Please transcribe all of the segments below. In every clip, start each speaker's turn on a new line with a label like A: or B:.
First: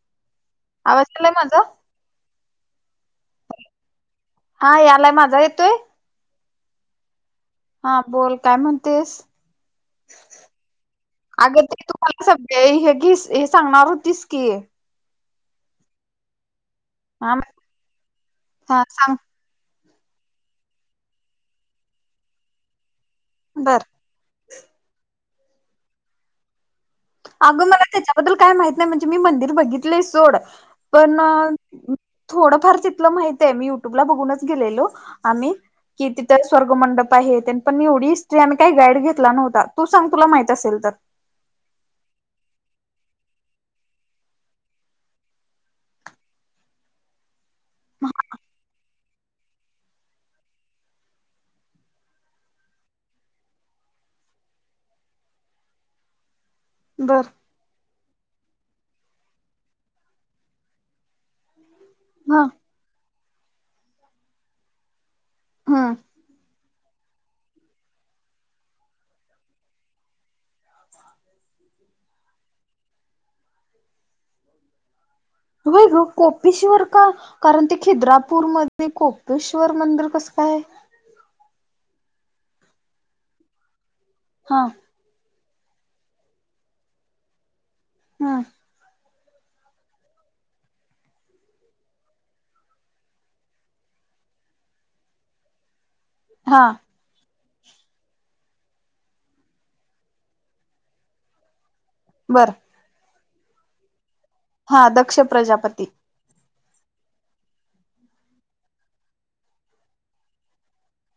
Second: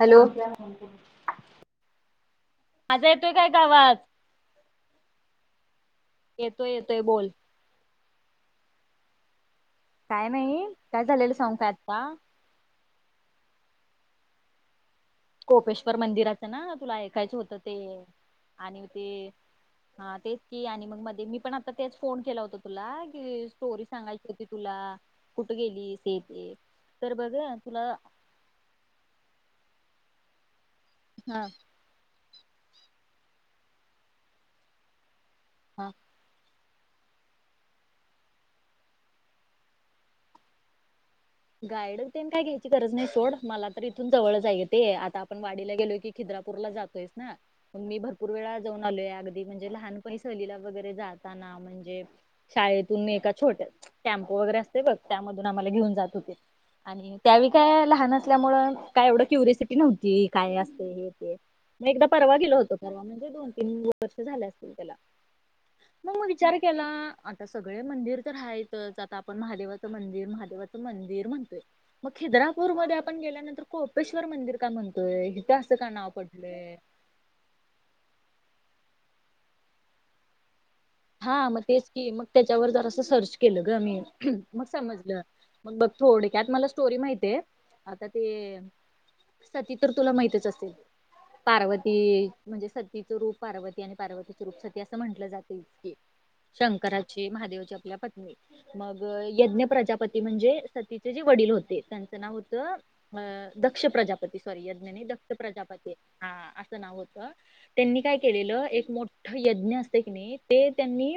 A: Hello!
B: आवाज आलाय माझा?
A: माझा येतोय काय गं आवाज?
B: हा यालाय माझा येतोय?
A: येतोय येतोय बोल.
B: हा बोल काय म्हणतेस?
A: काय नाही काय झालेलं सांगु
B: अगं
A: का आत्ता.
B: तुम्हाला ते सगळे हे घीस हे सांगणार होतीस की.
A: कोपेश्वर मंदिराचं ना तुला
B: हा
A: ऐकायचं होतं ते
B: हा
A: आणि
B: सांग
A: ते. हा तेच की आणि मग मध्ये मी पण आता तेच फोन केला होता तुला कि
B: बर
A: स्टोरी सांगाय त ती तुला कुठे गेली ते ते तर बघ
B: अगं मला
A: तुला
B: त्याच्याबद्दल काय माहित नाही, म्हणजे मी मंदिर बघितलंय सोड पण
A: हा
B: थोडंफार तिथलं माहीत हे, मी युट्युब ला बघूनच गेलेलो आम्ही
A: हा!
B: कि तिथं स्वर्ग मंडप आहे, तेन पण मी एवढी हिस्टरी आम्ही काही गाईड घेतला नव्हता, तू सांग तुला माहित असेल तर
A: गाईड तेन काय घ्यायची गरज नाही सोड मला तर इथून जवळ च हाय ग ते, आता आपण वाडीला गेलो की. खिद्रापूर ला जातोयच ना.
B: [inaudible]
A: मी भरपूर वेळा जाऊन आलोय, अगदी म्हणजे लहानपणी सहलीला वगैरे जाताना. म्हणजे शाळेतून एका छोट्या टॅम्पो वगैरे असतय बग त्यामधून आम्हाला घेऊन जात? आणि
B: बर
A: त्यावेळी. काय लहान असल्यामुळं, काय एवढं क्युरिसिटी नव्हती काय असते हे ते! मग एकदा परवा
B: हा
A: गेलो होतो परवा म्हणजे दोन तीन वर्ष झाल्या असतील त्याला,
B: हम्म
A: मग, मग विचार केला, आता सगळे मंदिर तर हायतचं आता आपण महादेवाचं मंदिर महादेवा च मंदिर म्हणतोय, मग खिद्रापूर मध्ये आपण गेल्यानंतर कोळपेश्वर मंदिर का म्हणतोय? असं
B: होय
A: का
B: गं,
A: नाव पडलंय
B: कोपेश्वर का कारण ते खिद्रापूरमध्ये कोपेश्वर मंदिर कसं काय?
A: हा म तेच की, मग त्याच्यावर जरासं सर्च केलं ग मी,
B: हा
A: मग समजलं. मग बघ थोडक्यात मला स्टोरी माहितीेय आता ते
B: हम्म
A: सती तर तुला माहितच असेल. पार्वती म्हणजे सतीचं रूप पार्वती आणि पार्वतीच रूप सती असं म्हटलं जात
B: हा
A: शंकराची महादेवची आपल्या पत्नी. मग अ यज्ञ प्रजापती म्हणजे सतीचे जे वडील होते त्यान च नाव
B: बर
A: होतं, अ दक्ष प्रजापती सॉरी यज्ञ नाही दक्ष प्रजापती. हा असं नाव होतं, त्यांनी काय केलेलं एक मोठ यज्ञ असतंय की नाही ते त्यांनी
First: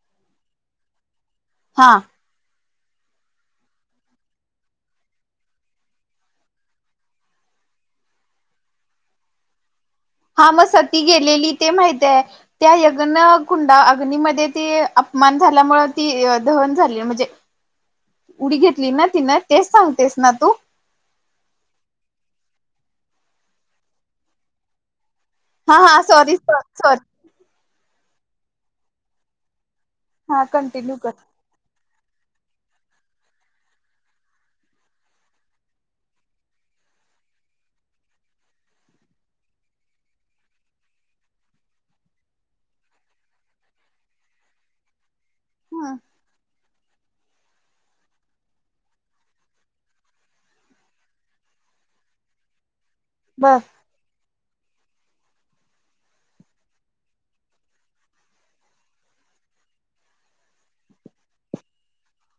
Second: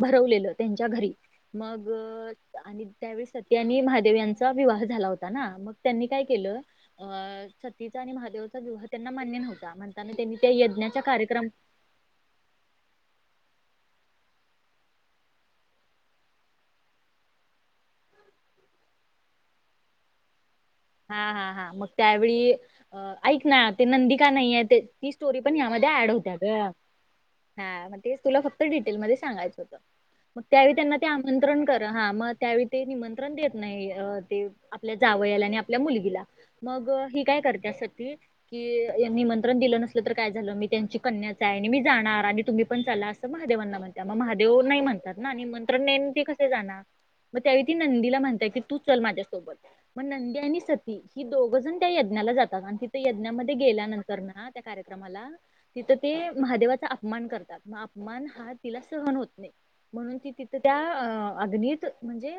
A: भरवलेलं त्यांच्या घरी मग
B: हा
A: अ आणि त्यावेळी सती आणि महादेव यांचा विवाह झाला होता ना, मग त्यांनी काय केलं अ सतीचा आणि महादेवचा विवाह त्यांना मान्य नव्हता, म्हण
B: हा मग सती गेलेली ते माहितेय. त्या यग्न कुंडा अग्नीमध्ये ती अपमान झाल्यामुळे ती अ दहन झाली म्हणजे उडी घेतली ना तिनं, तेच सांगतेस ना तू?
A: हा हा हा, मग त्यावेळी अ ऐक ना ते नंदी का नाहीए ते ती स्टोरी पण हया
B: हा
A: मध्ये
B: हा
A: ऍड होत्या
B: सॉरी
A: ग,
B: सॉरी सॉरी
A: हा मग तेच तुला फक्त डिटेलमध्ये सांगायचं होतं.
B: हा
A: मग त्यावेळी त्यांना
B: कंटिन्यू
A: ते
B: कर
A: आमंत्रण तर हा मग त्यावेळी ते निमंत्रण देत नाही अ ते आपल्या जावयाला आणि आपल्या मुलगीला. मग अ ही काय करत्या सती कि य निमंत्रण दिलं नसलं तर काय झालं, मी त्यांची कन्याच आहे आणि मी जाणार आणि तुम्ही पण चला असं महादेवांना म्हणत्या, मग महादेव नाही म्हणतात ना निमंत्रण
B: ह
A: नाय आन मी कसं जाणार. मग त्यावेळी ती नंदीला म्हणत्या की तू चल माझ्यासोबत मग नंदी आणि सती ही दोघं जण त्या यज्ञाला जातात आणि ति ते यज्ञामध्ये
B: बर
A: गेल्यानंतर ना त्या कार्यक्रमाला तिथं ते महादेवाचा अपमान करतात, म अपमान हा तिला सहन होत नाही. म्हणून ती तिथं त्या अ अग्नीत म्हणजे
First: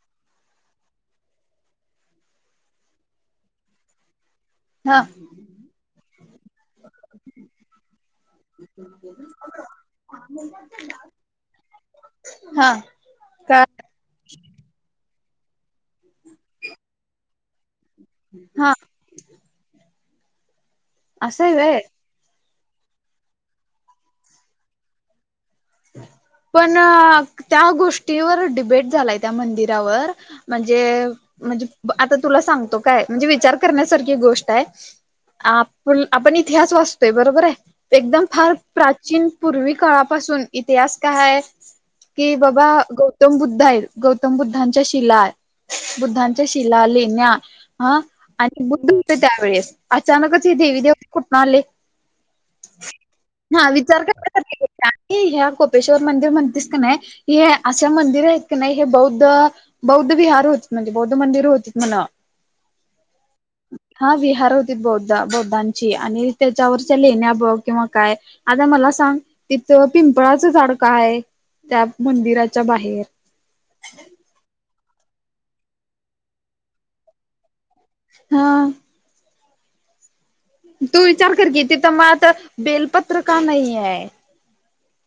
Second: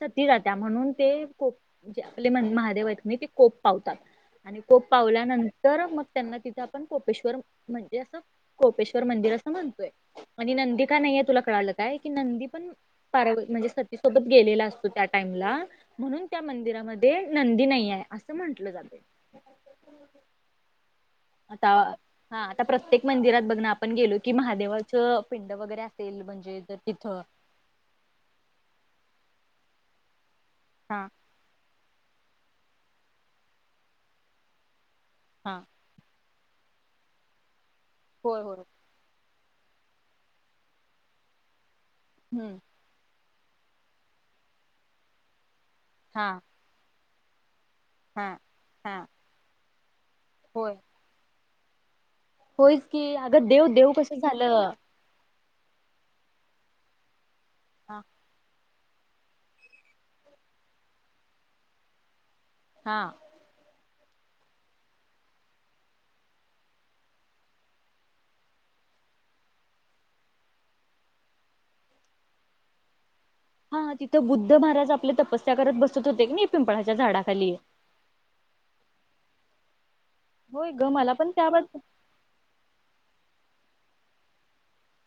A: सती जात्या म्हणून ते कोप म्हणजे आपले महादेव आहेत की नाय ते कोप पावतात आणि कोप
B: हा
A: पावल्यानंतर मग त्यांना तिथं आपण कोपेश्वर म्हणजे असं कोपेश्वर मंदिर असं म्हणतोय आणि नंदी का नाहीये तुला कळालं काय? की नंदी पण
B: हा
A: पार्व्
B: काय
A: म्हणजे सत् ती सोबत गेलेला असतो त्या टाइमला, म्हणून त्या मंदिरामध्ये नंदी नाहीए. असं म्हटलं
B: हा
A: जातं,
B: असं आहे
A: आता
B: व्हय
A: हा आता प्रत्येक मंदिरात बघ‌ ना आपण गेलो की महादेवाचं पिंड वगैरे असेल म्हणजे
B: पण
A: जर तिथं
B: त्या गोष्टीवर डिबेट झालाय त्या मंदिरावर, म्हणजे
A: हा
B: म्हणजे आता तुला सांगतो काय, म्हणजे विचार करण्यासारखी गोष्ट आहे,
A: हा
B: आप पल आपण इतिहास वाचतोय बरोबर आहे? एकदम
A: होय
B: फार
A: होय
B: प्राचीन पूर्वी काळापासून इतिहास काय हाय? की
A: हम्म
B: बाबा गौ तम बुद्ध हाय, गौतम बुद्धांच्या शिला
A: हा
B: बुद्धांच्या शिला, लेण्या हा, आणि बुद्ध
A: हा
B: होते त्यावेेळेस, अचानकच हे
A: होय
B: देवी देवता कुठनं आले?
A: होयच की, अगं देव देव कसं झालं?
B: कि ह्या कोपेश्वर मंदिर म्हणतीस का नाय, हे असं मंदिर हाय की नाही हे बौद्ध बौद्ध विहार होती म्हणजे बौद्ध मंदिर होती म्हणा.
A: हा.
B: ह. हा विहार होती बौद्ध बौद्धांची आणि त्याच्यावरच्या लेहिण्या बघ किंवा काय. आता मला सांग. तेव्हा पिंपळाचं सडखं आहे त्या मंदिराच्या बाहेर.
A: हा तिथं बुद्ध महाराज आपल्या तपस्या करत बसत होते की नाही पिंपळाच्या झाडाखाली.
B: हा.
A: होय ग
B: तू
A: मला पण
B: विचार कर की ति
A: त्याबाबत
B: तर मग आता बेलपत्र का नाही आहे.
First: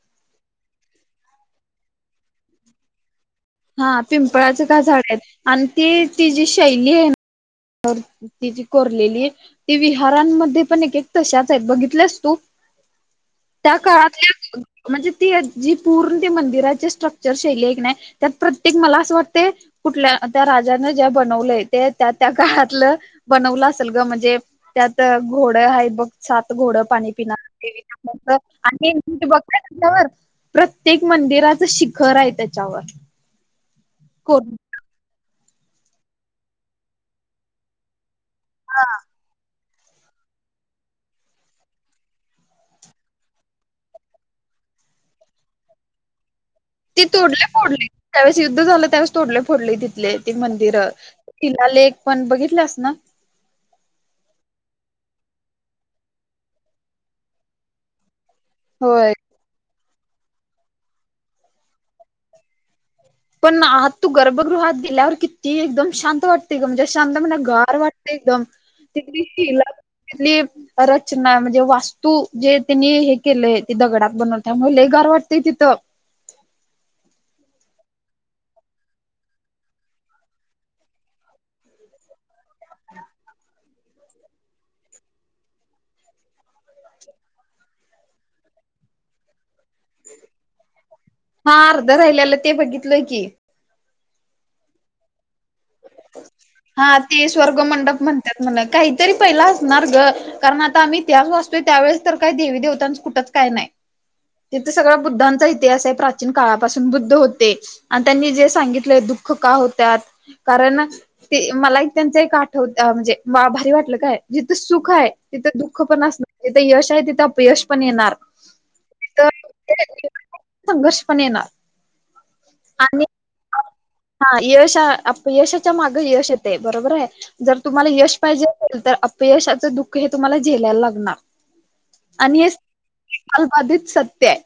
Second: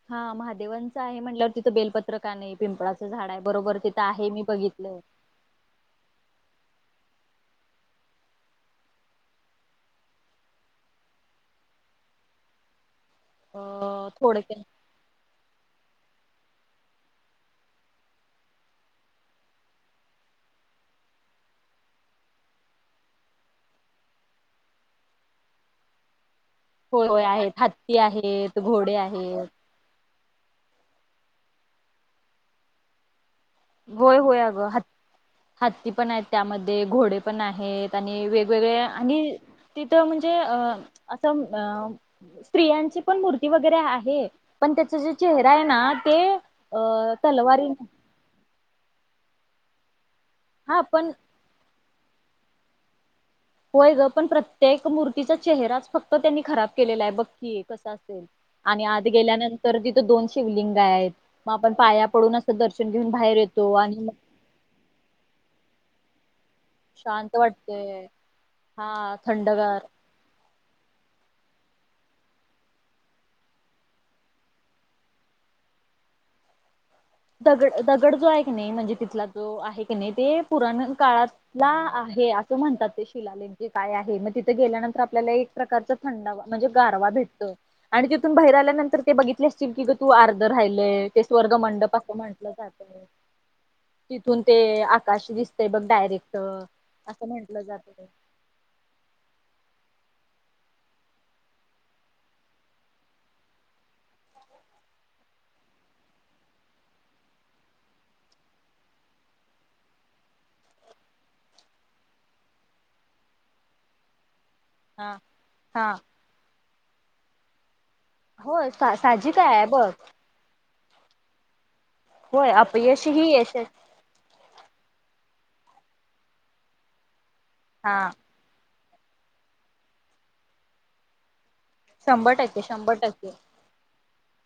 A: हा महादेवांचं आहे म्हटल्यावर तिथं बेलपत्र का नाही. पिंपळाचं झाड आहे बरोबर
B: हा
A: तिथं आहे मी
B: पिंपळाचं का
A: बघितलं.
B: झाड आहेत आणि ती ति जी शैली आहे ना. ती जी कोरलेली आहे ती विहारांमध्ये पण एक एक तशाच आहे बघितल्यास तू.
A: अ
B: त्या
A: थोडक्या
B: काळातल्या. म्हणजे ती जी पूर्ण त मंदिराची स्ट्रक्चर शैली एक नाही त्यात प्रत्येक मला असं वाटते. कुठल्या त्या राजाने ज्या बनवलंय ते त्या त्या काळातलं बनवलं असेल ग म्हणजे. त्यात घोड आहे बघ. सात घोडं
A: होय
B: पाणी
A: होय आहेत हत्ती
B: पिणार
A: आहेत घोडे
B: आणिी बघ.
A: आहेत
B: वर प्रत्येक मंदिराचं शिखर आहे त्याच्यावर.
A: होय होय
B: कोर
A: अगं ह हत्ती पण आहेत त्यामध्ये घोडे पण आहेत. आणि वेगवेगळे आणि तिथं म्हणजे अ असं अं. स्त्रियांची पण मूर्ती वगैरे आहे पण त्याचा जे चेहरा आहे ना ते.
B: ती
A: अ
B: तोडले
A: तलवारी
B: फोडली त्या्यावेळेस युद्ध झालं त्यावेळेस तोडले फोडली तिथले ती मंदिर.
A: हा पण
B: शिला लेख पण बघितल्यास ना.
A: होय ग पण प्रत्येक मूर्तीचा चेहराच फक्त त्यांनी खराब केलेला आहे बक्की. आणि आध
B: होय
A: गेल्यानंतर तिथ दोन शिवलिंग आहेत मग आपण पाया पडून. दर्शन घेऊन बाहेर येतो आणि.
B: गृहात गेल्यावर किती एकदम शांत वाटते. त म्हणजे शांत म्ह गार वाटत एकदम
A: हा
B: तिथली शिला
A: थंडगार
B: तिथली. रचना म्हणजे वास्तू जे त्यांनी हे केलंय ते दगडात बनवतामुळे लेगार वाटते तिथं.
A: दगड दगड जो आहे की नाही म्हणजे तिथला जो आहे की नाही ते पुराण काळात. ला आहे असं म्हणतात ते शिलाला. े काय आहे मग तिथे गेल्यानंतर आपल्याला एक प्रकारच थंड म्हणजे गारवा भेटत. आणि तिथून बाहेर आल्यानंतर ते बघितले असतील की ग तू आर्धर राहिलय. ते स्वर्ग
B: हा अर्ध
A: मंडप असं
B: राहिल्याल
A: म्हटलं
B: ते बघितलय
A: जातं
B: की.
A: तिथून ते आकाश दिसतय बघ डायरेक्ट असं म्हंटलं जातं ते.
B: त्यात म्हन काहीतरी पहिला असणार ग. कारण आता आम्ही त्याच वाचतोय त्यावेेळेस तर काही देवी देवतांच कुठंच काय नाही. तिथ सगळ बुद्धांचा इतिहास आहे प्राचीन काळापासून बुद्ध होते. आणि त्यांनी जे सांगितलंय दुःख का होत्यात.. कारण ते मला एक त्यांच एक आठवत म्हणजे भारी वाटलं काय. जिथं सुख आहे
A: हा
B: तिथं दुःख
A: हा
B: पण असणार जिथे यश आहे तिथं अपयश पण येणार.
A: होय साजिक काय आहे बघ.
B: संघर्ष पण येणार
A: होय
B: आणि
A: अपयश ही यश..
B: हा यश अपयशाच्या मागे यश येते बरोबर आहे जर तुम्हाला
A: हा
B: यश पाहिजे.. तर अपयशाचं दुःख हे तुम्हाला झेलायला लागणार.
A: शंभर
B: आणि हे
A: टक्के शंभर टक्के
B: सलबाधित सत्य हाय.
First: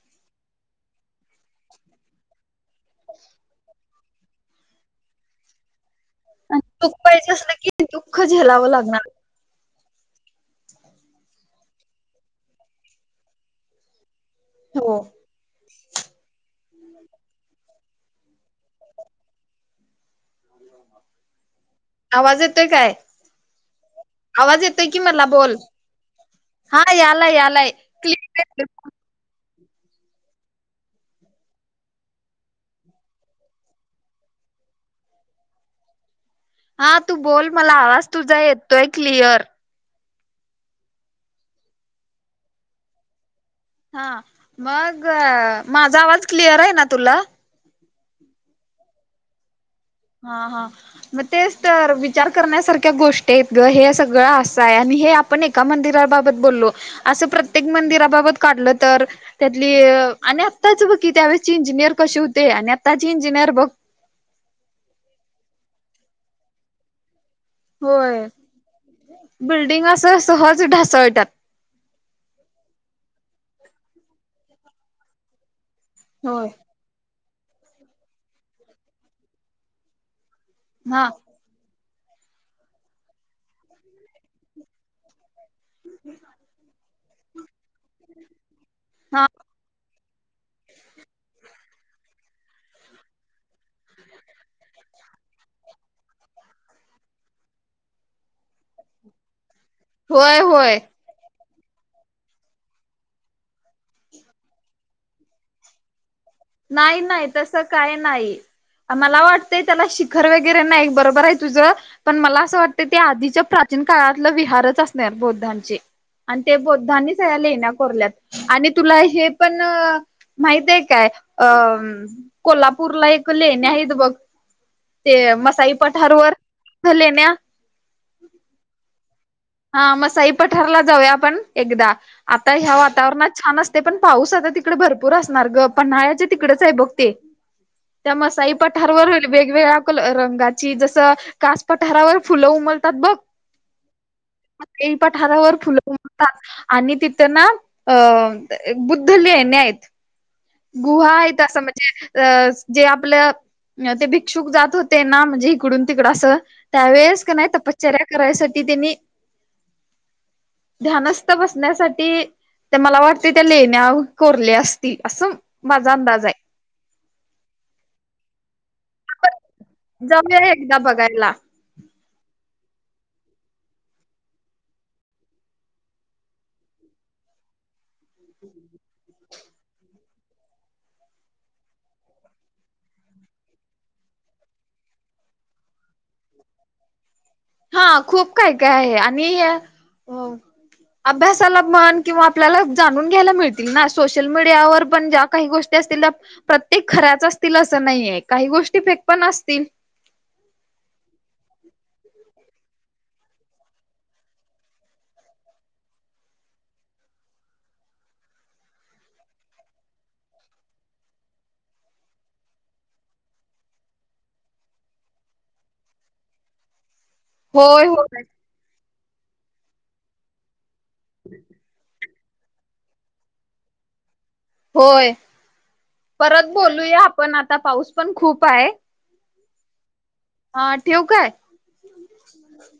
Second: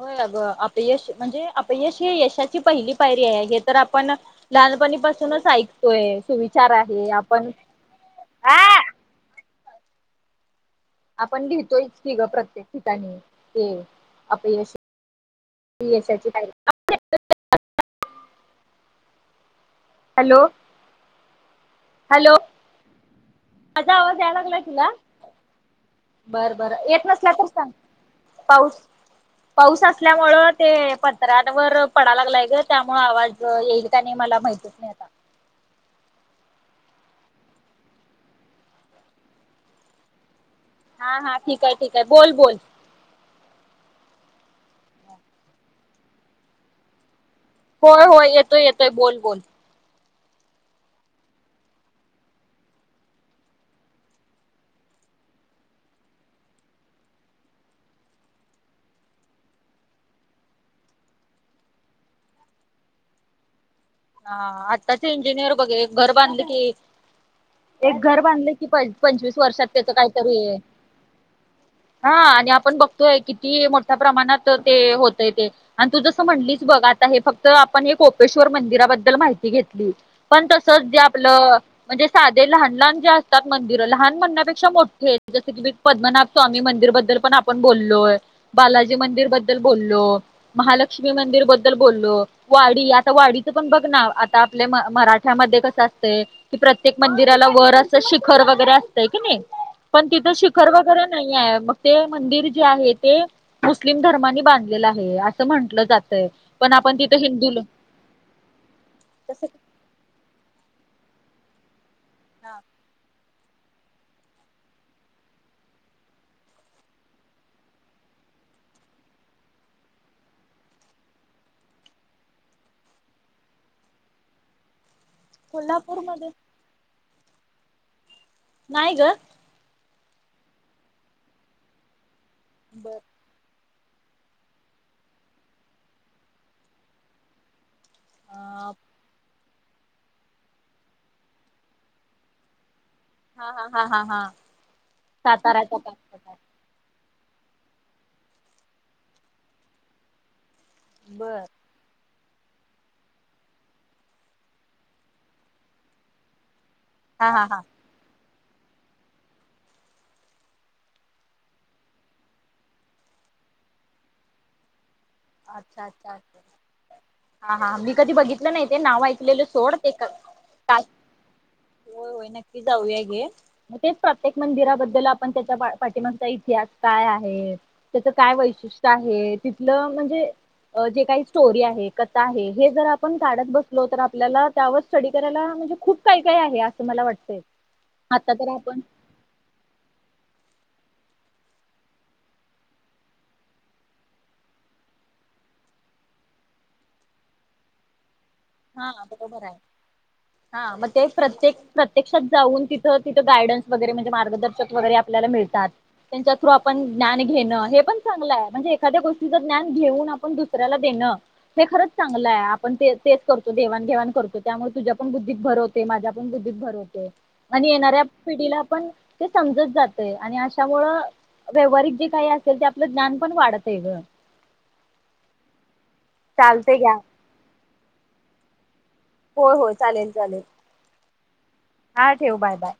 A: होय अगं अपयश म्हणजे अपयश हे यशाची पहिली पायरी आहे हे तर आपण लहानपणी पासूनच ऐकतोय
B: आणि
A: सुविचार
B: दुःख
A: आहे
B: पाहिजे
A: आपण
B: असलं की दुःख
A: आ
B: झेलावं लागणार.
A: आपण लिहितोयच कि ग प्रत्येक ठिकाणी ते अपयश.
B: हो.
A: ती यशाची पायरी.
B: [unintelligible]
A: हॅलो. हॅलो
B: आवाज येतोय काय?
A: माझा यायला लागला
B: आवाज येतोय
A: तुला
B: कि मला बोल
A: बरं
B: हा
A: बरं येत नसला
B: यालाय
A: तर
B: यालाय
A: सांग
B: की.
A: पाऊस. पाऊस असल्यामूळं ते पत्रांवर पडा लागलाय ग त्यामुळे आवाज येईल का नाही मला माहिती. तस नाही आता.
B: हा तू बोल मला आवाज तुझा येतोय क्लिअर.
A: हा हा ठीक आहे ठीक आहे बोल बोल.
B: हा मग माझा आवाज क्लिअर आहे ना तुला.
A: होय होय येतोय येतोय बोल बोल.
B: हा हा. मग तेच तर विचार करण्यासारख्या गोष्टी आहेत गं हे सगळं असं आहे आणि हे आपण. पण एका मंदिराबाबत बोललो असं प्रत्येक मंदिराबाबत काढलं तर? त्यातली आणि आत्ताच बघ की त्यावेळेची इंजिनियर कशी होते, आणि आत्ताची इंजिनियर बघ.
A: हा आत्ताच इंजिनियर बघ एक घर बांधले की एक घर
B: होय.
A: बांधले कि प पंचवीस वर्षात
B: बिल्डिंग
A: त्याच
B: असं
A: काहीतरी हे.
B: सहज ढासळतात.
A: हा आणि आपण बघतोय किती मोठ्या प्रमाणात ते होतय ते. आणि तू जसं
B: होय.
A: म्हणलीस बघ आता हे फक्त आपण हे कोपेश्वर मंदिराबद्दल माहिती घेतली पण तस तच जे
B: हा
A: आपलं म्हणजे साधे लहान लहान जे असतात मंदिरं लहान म्हणण्यापेक्षा मोठे. जस कि बी पद्मनाभ स्वामी मंदिर बद्दल पण आपण बोललोय.. बालाजी
B: हा
A: मंदिर बद्दल बोललो, महालक्ष्मी मंदिर बद्दल बोललो, वाडी आता वाडी.. तू पण बघ ना आता आपल्या म मराठ्यामध्ये कसं असतय.. कि प्रत्येक मंदिराला वर असं शिखर वगैरे असतय की नाय पण तिथं
B: होय
A: शिखर
B: होय
A: वगैरे न नाही आहे मग ते मंदिर जे आहे ते. मुस्लिम धर्मानी बांधलेलं आहे असं म्हंटलं जातय, पण आपण
B: नाही
A: तिथं
B: नाही
A: हिंदू
B: तसं
A: लोक
B: काय नाही मला वाटत त्याला शिखर वगैरे नाही बरोबर आहे तुझ पण मला असं
A: हा
B: वाटत. तर ते आधीच्या प्राचीन काळातलं विहारच असणार बौद्धांचे. आणि ते बुद्धांनी सगळ्या लेण्या कोरल्यात. आणि तुला हे पण माहित आहे काय? अ कोल्हापूरला एक लेण्या आहेत बघ. ते मसाई
A: कोल्हापूरमध्ये
B: पठारवर लेण्या.
A: नाही ग.
B: हा मसाई पठारला जाऊया आपण एकदा आता ह्या
A: बर
B: वातावरणात. छान असते पण पाऊस आता तिकडे भरपूर असणार ग पन्हाळ्याच्या तिकडेच आहे बघ ते. त्या मसाई
A: हा
B: पठारावर होईल. वेगवेगळ्या कलर रंगाची जस कास पठारावर फुलं उमलतात बघ.
A: हा हा हा हा हा.
B: म ते पट हारावर
A: साताराचा
B: फुलं
A: कासपठार
B: उरंतात आणि तिथं ना अ बुद्ध लेण्या आहेत. गुहा आहेेत
A: बर
B: असं म्ह अ जे आपलं ते भिक्षुक जात होते ना म्हणजे हिकडून तिकडं असं त्यावेळेस
A: हा
B: का
A: हा
B: नाही
A: हा
B: तपश्चर्या करायसाठी त्यांनी ध्यानस्थ बसण्यासाठी तर मला वाटते त्या लेण्या कोरल्या असतील असं
A: अच्छा
B: माझा
A: अच्छा
B: अंदाज आहे.
A: अच्छा हा हा मी कधी बघितलं नाही ते नाव
B: आपण
A: ऐकलेलं सोड ते
B: जाऊया ना एकदा
A: कास
B: बघायला
A: होय होय नक्की जाऊ या घे. मग तेच प्रत्येक मंदिराबद्दल आपण त्याच्या पाठिमागचा इतिहास काय आहे? त्याच काय वैशिष्ट्य आहे? तिथलं म्हणजे जे काही स्टोरी आहे कथा आहे हे जर आपण काढत बसलो तर आपल्याला त्यावर स्टडी करायला म्हणजे खूप काय काय आहे असं मला वाटतंय.
B: हा खूप
A: आता तर
B: काय
A: आपण
B: काय आहे? आणि अ अभ्यासाला म्हनं किंवा आपल्याला जाणून घ्यायला मिळतील ना सोशल मीडियावर पण ज्या काही गोष्टी असतील त्या प्रत्येक खऱ्याच असतील असं नाहीये. काही गोष्टी
A: हा
B: फेक पण
A: बरोबर हाय
B: असतील.
A: हा मग ते प्रत्येक प्रत्यक्षात जाऊन तिथं तिथं गायडन्स वगैरे म्हणजे मार्गदर्शक वगैरे आपल्याला मिळतात. त्यांच्या थ्रू आपण ज्ञान घेणं हे पण चांगलं हाय म्हणजे एखाद्या गोष्टीचं ज्ञान घेऊन आपण दुसऱ्याला देणं ते खरंच चांगलं हाय आपण ते ते करतो देवाण-घेवाण करतो त्यामुळे तुझ्या पण बुद्धीत भर होतोय माझ्या पण बुद्धीत भर होतोय. आणि
B: होय
A: येणाऱ्या
B: होय
A: पिढीला पण ते समजत जातय आणि अश त्यामुळं व्यवहारिक जे काही असेल ते आपलं ज्ञान पण वाढतय गं
B: होय परत
A: घ्या
B: बोलूया आपण आता पाऊस पण खूप हाय
A: होय होय चालेल चालेल
B: हा ठेवू काय?
A: हा ठेव बाय बाय